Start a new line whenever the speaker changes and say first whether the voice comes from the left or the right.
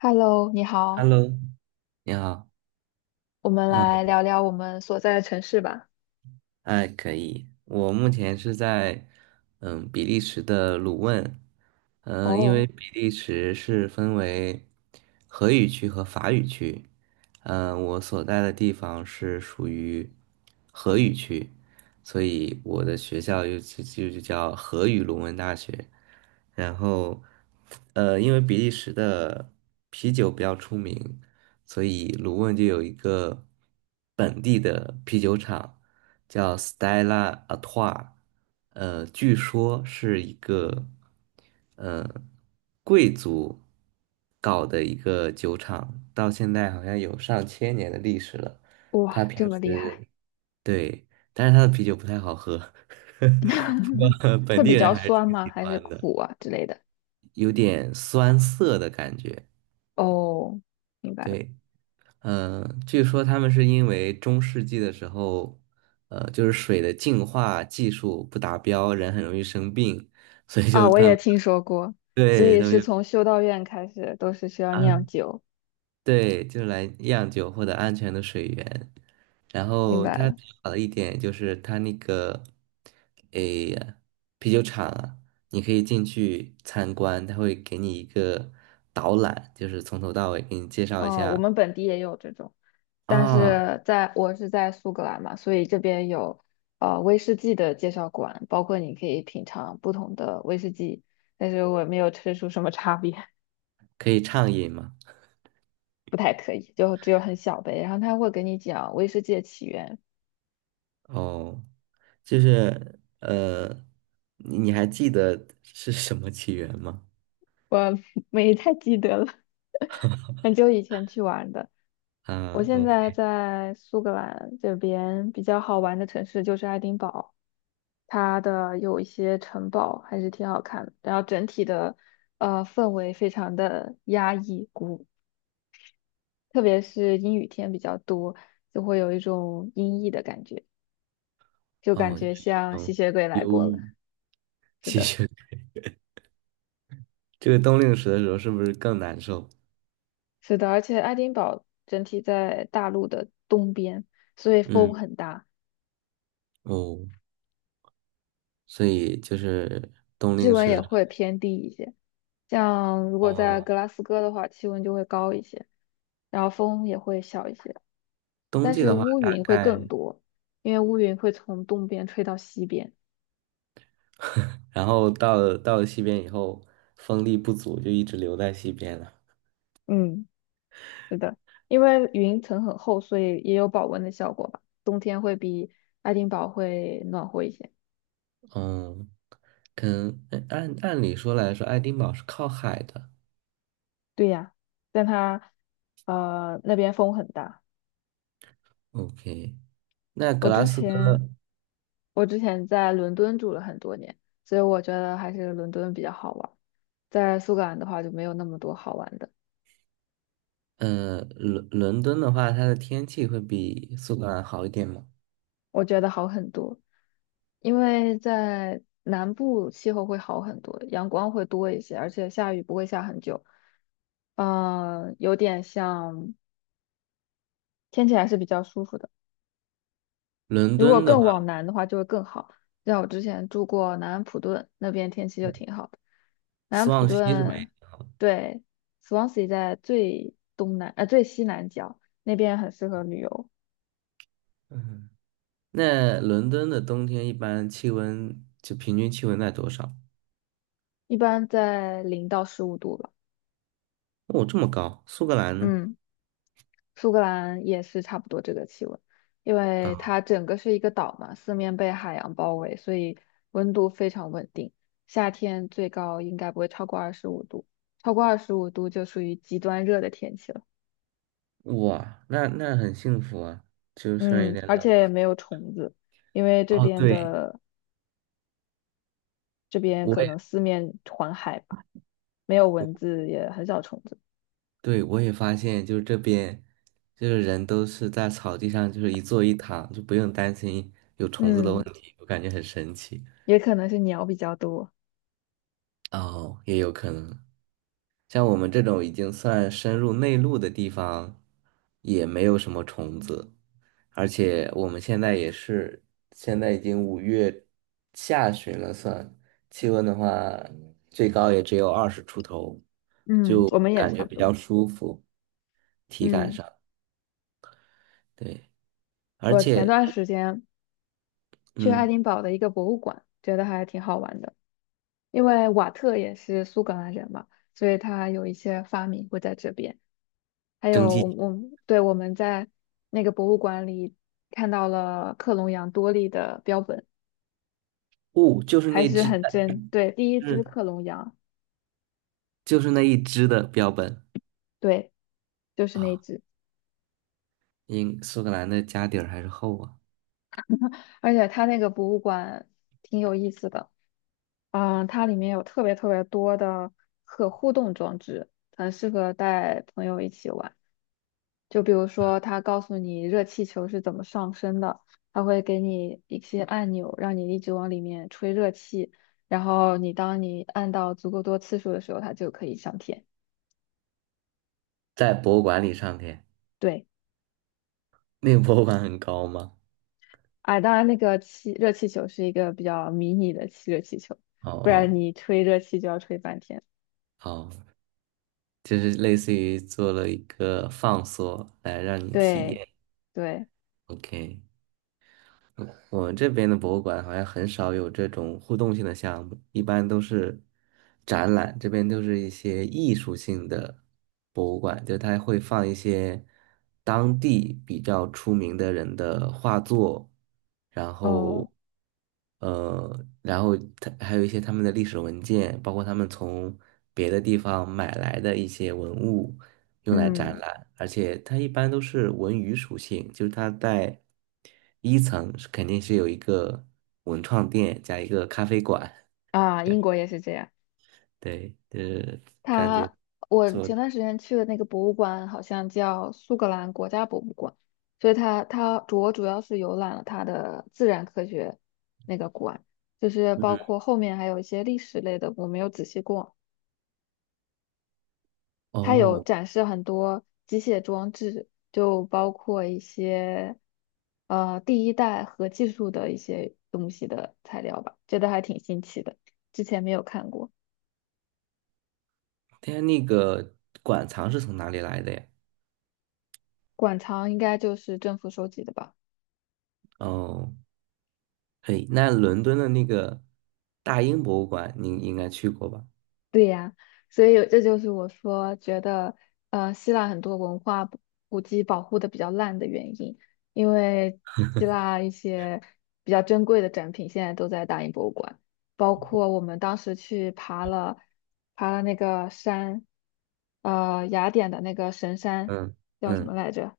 left: Hello，你好，
right: Hello，你好，
left: 我们来
right: 嗯，
left: 聊聊我们所在的城市吧。
right: 哎，可以。我目前是在比利时的鲁汶，因
left: 哦，
right: 为比利时是分为荷语区和法语区，我所在的地方是属于荷语区，所以我的学校又就叫荷语鲁汶大学。然后，因为比利时的啤酒比较出名，所以鲁汶就有一个本地的啤酒厂。叫 Stella ATOI， 据说是一个呃贵族搞的一个酒厂，到现在好像有上千年的历史了。
left: 哇，
right: 他平
left: 这么厉害，
right: 时。对，但是他的啤酒不太好喝，不过
left: 会
right: 本地
left: 比
right: 人
left: 较
right: 还是
left: 酸
right: 挺
left: 吗？
right: 喜
left: 还是
right: 欢的，
left: 苦啊之类的？
right: 有点酸涩的感觉。
left: 哦，明白了。
right: 对。据说他们是因为中世纪的时候，就是水的净化技术不达标，人很容易生病，所以
left: 啊，
right: 就
left: 我
right: 他
left: 也
right: 们，
left: 听说过，所
right: 对，
left: 以
right: 他们
left: 是
right: 就，
left: 从修道院开始都是需要
right: 啊，
left: 酿酒，
right: 对，就来酿酒获得安全的水源。然
left: 明
right: 后
left: 白
right: 他
left: 了。
right: 好的一点就是他那个，诶，啤酒厂啊，你可以进去参观，他会给你一个导览，就是从头到尾给你介绍一
left: 嗯，我
right: 下。
left: 们本地也有这种，但
right: 啊，
left: 是在我是在苏格兰嘛，所以这边有威士忌的介绍馆，包括你可以品尝不同的威士忌，但是我没有吃出什么差别。
right: 可以畅饮嘛。
left: 不太可以，就只有很小杯。然后他会给你讲威士忌的起源，
right: 哦，就是你还记得是什么起源吗？
left: 我 没太记得了，很久以前去玩的。我
right: 啊
left: 现在
right: ，OK。
left: 在苏格兰这边比较好玩的城市就是爱丁堡，它的有一些城堡还是挺好看的，然后整体的氛围非常的压抑鼓，特别是阴雨天比较多，就会有一种阴翳的感觉，就感
right: 哦，就
left: 觉
right: 是一
left: 像吸
right: 种
left: 血鬼来
right: 忧
left: 过了。
right: 郁、
left: 是
right: 吸
left: 的。
right: 血。这个冬令时的时候是不是更难受？
left: 是的，而且爱丁堡整体在大陆的东边，所以风
right: 嗯，
left: 很大，
right: 哦，所以就是冬
left: 气
right: 令
left: 温
right: 时
left: 也
right: 的时候。
left: 会偏低一些。像如果在
right: 哦，
left: 格拉斯哥的话，气温就会高一些，然后风也会小一些，
right: 冬
left: 但
right: 季
left: 是
right: 的话
left: 乌
right: 大
left: 云会
right: 概。
left: 更多，因为乌云会从东边吹到西边。
right: 然后到了西边以后，风力不足，就一直留在西边了。
left: 嗯，是的，因为云层很厚，所以也有保温的效果吧。冬天会比爱丁堡会暖和一些。
right: 嗯，可能哎按理说来说，爱丁堡是靠海的。
left: 对呀，但它那边风很大。
right: OK。那格
left: 我
right: 拉
left: 之
right: 斯哥，
left: 前我之前在伦敦住了很多年，所以我觉得还是伦敦比较好玩。在苏格兰的话就没有那么多好玩的，
right: 伦敦的话，它的天气会比苏格兰好一点吗？
left: 我觉得好很多，因为在南部气候会好很多，阳光会多一些，而且下雨不会下很久。嗯、有点像天气还是比较舒服的。
right: 伦
left: 如果
right: 敦的
left: 更
right: 话，
left: 往南的话，就会更好。像我之前住过南安普顿，那边天气就挺好的。南安
right: 斯
left: 普
right: 旺西是北，
left: 顿，对，Swansea 在最西南角，那边很适合旅游，
right: 嗯，那伦敦的冬天一般气温就平均气温在多少？
left: 一般在0到15度吧。
right: 哦，这么高，苏格兰呢？
left: 嗯，苏格兰也是差不多这个气温，因为
right: 啊，
left: 它整个是一个岛嘛，四面被海洋包围，所以温度非常稳定。夏天最高应该不会超过二十五度，超过二十五度就属于极端热的天气了。
right: 哇，那很幸福啊，就虽然有
left: 嗯，
right: 点
left: 而
right: 冷。
left: 且也没有虫子，因为
right: 哦，对，
left: 这边
right: 我
left: 可
right: 也，
left: 能四面环海吧，没有蚊子，也很少虫子。
right: 对，我也发现，就是这边就是人都是在草地上，就是一坐一躺，就不用担心，
left: 嗯，
right: 我感觉很神奇。
left: 也可能是鸟比较多。
right: 哦，也有可能。像我们这种已经算深入内陆的地方，也没有什么虫子，而且我们现在也是，现在已经五月下旬了算，气温的话，最高也只有二十出头，
left: 嗯，
right: 就
left: 我们也
right: 感
left: 差
right: 觉
left: 不
right: 比
left: 多。
right: 较舒服，体感
left: 嗯，
right: 上，对，而
left: 我前
right: 且，
left: 段时间去爱
right: 嗯，
left: 丁堡的一个博物馆，觉得还挺好玩的，因为瓦特也是苏格兰人嘛，所以他有一些发明会在这边。还
right: 蒸
left: 有我
right: 汽。
left: 我们对我们在那个博物馆里看到了克隆羊多利的标本。
right: 雾就是
left: 还
right: 那
left: 是
right: 只，
left: 很真。对，第一
right: 就
left: 只
right: 是
left: 克隆羊，
right: 就是那一只的标本。
left: 对，就是那
right: 啊，
left: 只。
right: 因苏格兰的家底儿还是厚啊，
left: 而且它那个博物馆挺有意思的，嗯，它里面有特别特别多的可互动装置，很适合带朋友一起玩。就比如说，它告诉你热气球是怎么上升的，它会给你一些按钮，让你一直往里面吹热气，然后你当你按到足够多次数的时候，它就可以上天。
right: 在博物馆里上天。
left: 对。
right: 那个博物馆很高吗？
left: 哎，当然，那个气热气球是一个比较迷你的气热气球，
right: 哦
left: 不然
right: 哦
left: 你吹热气就要吹半天。
right: 哦，就是类似于做了一个放缩来让你体
left: 对
right: 验。
left: 对，
right: OK，我们这边的博物馆好像很少有这种互动性的项目，一般都是展览，这边都是一些艺术性的博物馆，就它会放一些当地比较出名的人的画作，然
left: 哦，
right: 后然后它还有一些他们的历史文件，包括他们从别的地方买来的一些文物，用来展
left: 嗯
right: 览，而且它一般都是文娱属性，就是它在一层是肯定是有一个文创店加一个咖啡馆，
left: 啊，英国也是这样。
right: 对，就是感觉
left: 它，我
right: 做的。
left: 前段时间去的那个博物馆好像叫苏格兰国家博物馆，所以它它主我主要是游览了它的自然科学那个馆，就是包
right: 嗯。
left: 括后面还有一些历史类的，我没有仔细逛。它有
right: 哦，
left: 展示很多机械装置，就包括一些第一代核技术的一些东西的材料吧，觉得还挺新奇的，之前没有看过。
right: 它那个馆藏是从哪里来的呀？
left: 馆藏应该就是政府收集的吧。
right: 哦，嘿，那伦敦的那个大英博物馆，你应该去过吧？
left: 对呀，所以这就是我说觉得，呃，希腊很多文化古迹保护的比较烂的原因，因为希腊一些比较珍贵的展品现在都在大英博物馆，包括我们当时去爬了那个山，呃，雅典的那个神山
right: 嗯
left: 叫什么
right: 嗯，
left: 来着？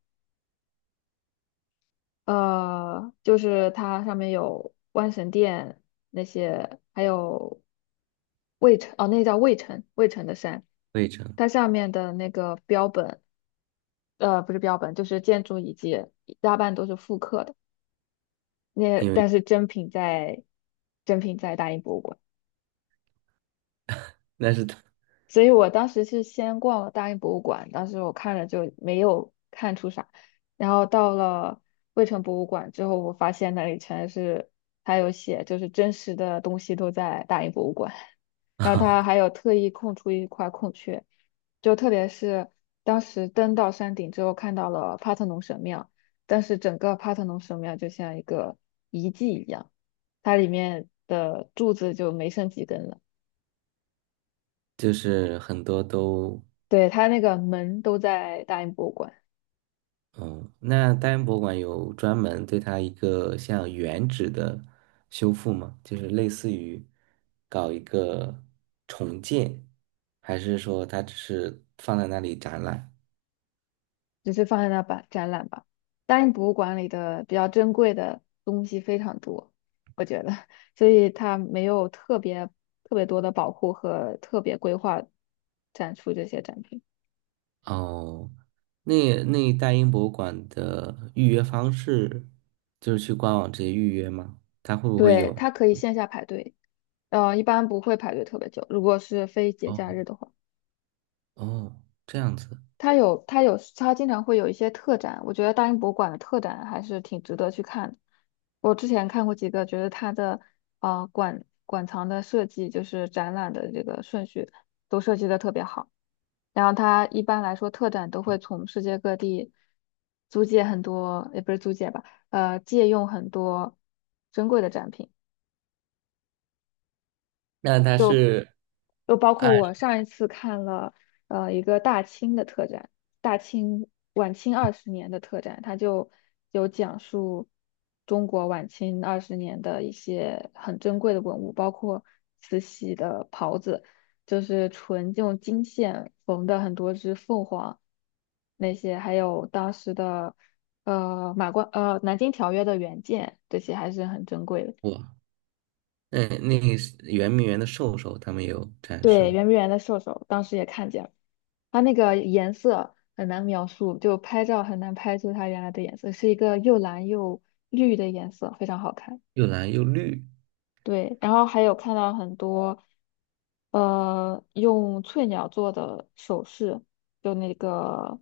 left: 就是它上面有万神殿那些，还有魏城，哦，那叫魏城，魏城的山，
right: 费城，
left: 它上面的那个标本，不是标本，就是建筑遗迹，大半都是复刻的。那
right: 因
left: 但
right: 为
left: 是真品在大英博物馆。
right: 那是它
left: 所以我当时是先逛了大英博物馆，当时我看了就没有看出啥，然后到了卫城博物馆之后，我发现那里全是，还有写就是真实的东西都在大英博物馆，然后它
right: 啊，
left: 还有特意空出一块空缺，就特别是当时登到山顶之后看到了帕特农神庙，但是整个帕特农神庙就像一个遗迹一样，它里面的柱子就没剩几根了。
right: 就是很多都。
left: 对，它那个门都在大英博物馆，
right: 哦，那大英博物馆有专门对它一个像原址的修复吗？就是类似于搞一个重建，还是说它只是放在那里展览？
left: 只是放在那吧展览吧。大英博物馆里的比较珍贵的东西非常多，我觉得，所以它没有特别特别多的保护和特别规划展出这些展品。
right: 哦，那大英博物馆的预约方式就是去官网直接预约吗？它会不会
left: 对，
right: 有？
left: 它可以线下排队，呃，一般不会排队特别久，如果是非节假日
right: 哦
left: 的话。
right: 哦，这样子。
left: 它经常会有一些特展，我觉得大英博物馆的特展还是挺值得去看的。我之前看过几个，觉得它的馆藏的设计，就是展览的这个顺序都设计的特别好。然后它一般来说特展都会从世界各地租借很多，也不是租借吧，呃，借用很多珍贵的展品。
right: 那它是
left: 就包括
right: 按
left: 我上一次看了一个大清的特展，大清晚清二十年的特展，它就有讲述中国晚清二十年的一些很珍贵的文物，包括慈禧的袍子，就是纯用金线缝的很多只凤凰，那些还有当时的呃马关呃南京条约的原件，这些还是很珍贵的。
right: 我，那个是圆明园的兽首，他们有展示
left: 对，
right: 吗？
left: 圆明园的兽首，当时也看见了，它那个颜色很难描述，就拍照很难拍出它原来的颜色，是一个又蓝又绿的颜色，非常好看。
right: 又蓝又绿。
left: 对，然后还有看到很多，呃，用翠鸟做的首饰，就那个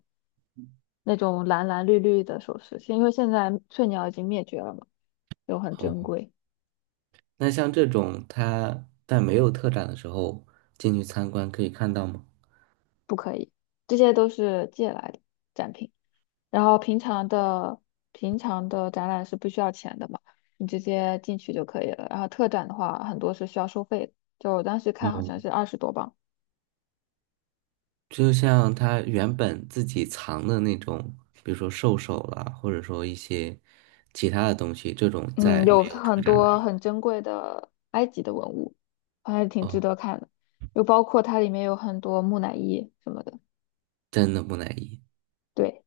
left: 那种蓝蓝绿绿的首饰，因为现在翠鸟已经灭绝了嘛，就很珍
right: 好，
left: 贵。
right: 那像这种他在没有特展的时候进去参观可以看到吗？
left: 这些都是借来的展品。然后平常的展览是不需要钱的嘛，你直接进去就可以了。然后特展的话，很多是需要收费的，就我当时看好
right: 哦，
left: 像是20多磅。
right: 就像他原本自己藏的那种，比如说兽首啦，或者说一些其他的东西，这种
left: 嗯，
right: 在
left: 有
right: 没有特
left: 很
right: 展的
left: 多
right: 时候，
left: 很珍贵的埃及的文物，还是挺值
right: 哦，
left: 得看的。又包括它里面有很多木乃伊什么的。
right: 真的木乃伊
left: 对，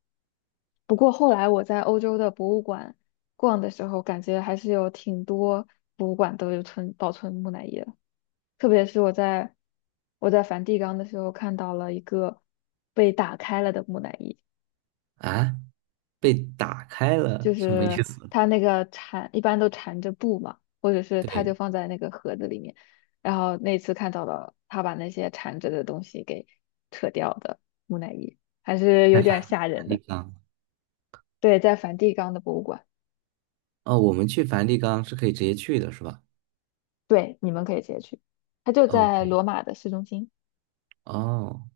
left: 不过后来我在欧洲的博物馆逛的时候，感觉还是有挺多博物馆都有保存木乃伊的。特别是我在梵蒂冈的时候看到了一个被打开了的木乃伊，
right: 啊，被打开了，
left: 就
right: 什么意
left: 是
right: 思？
left: 它那个缠一般都缠着布嘛，或者是它就
right: 对，
left: 放在那个盒子里面，然后那次看到了他把那些缠着的东西给扯掉的木乃伊，还是有
right: 在梵
left: 点吓
right: 梵
left: 人
right: 蒂
left: 的。
right: 冈。
left: 对，在梵蒂冈的博物馆，
right: 哦，我们去梵蒂冈是可以直接去的，是吧
left: 对，你们可以直接去，它就在
right: ？OK。
left: 罗马的市中心。
right: 哦，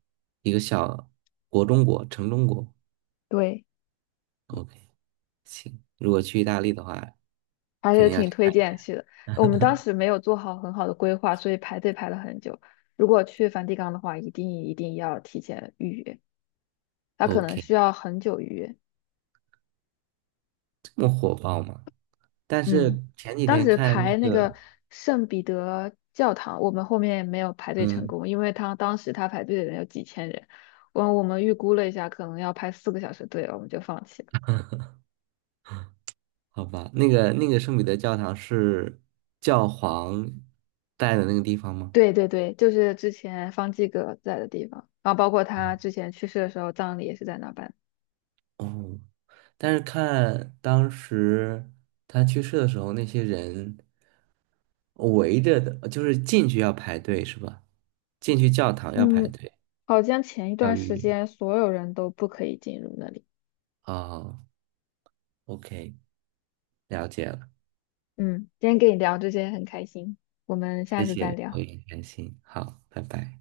right: 一个小国中国，城中国。
left: 对。
right: OK。行，如果去意大利的话，
left: 还
right: 肯
left: 是
right: 定要
left: 挺
right: 去
left: 推
right: 看一
left: 荐
right: 下。
left: 去的。我们当时没有做好很好的规划，所以排队排了很久。如果去梵蒂冈的话，一定一定要提前预约，它可能需
right: OK，
left: 要很久预约。
right: 这么火爆吗？但
left: 嗯，
right: 是前几
left: 当
right: 天
left: 时
right: 看那
left: 排那个
right: 个，
left: 圣彼得教堂，我们后面没有排队成
right: 嗯，
left: 功，因为他当时他排队的人有几千人，我们预估了一下，可能要排4个小时队了，我们就放弃了。
right: 好吧，那个圣彼得教堂是教皇在的那个地方吗？
left: 对对对，就是之前方济各在的地方，然后包括他之前去世的时候，葬礼也是在那办。
right: 哦，但是看当时他去世的时候，那些人围着的，就是进去要排队是吧？进去教堂要排
left: 嗯。
right: 队，
left: 好像前一
right: 要
left: 段
right: 预
left: 时
right: 约。
left: 间所有人都不可以进入那里。
right: 哦，OK，了解了。
left: 嗯，今天跟你聊这些很开心，我们下
right: 谢
left: 次再
right: 谢，我
left: 聊。
right: 也很开心。好，拜拜。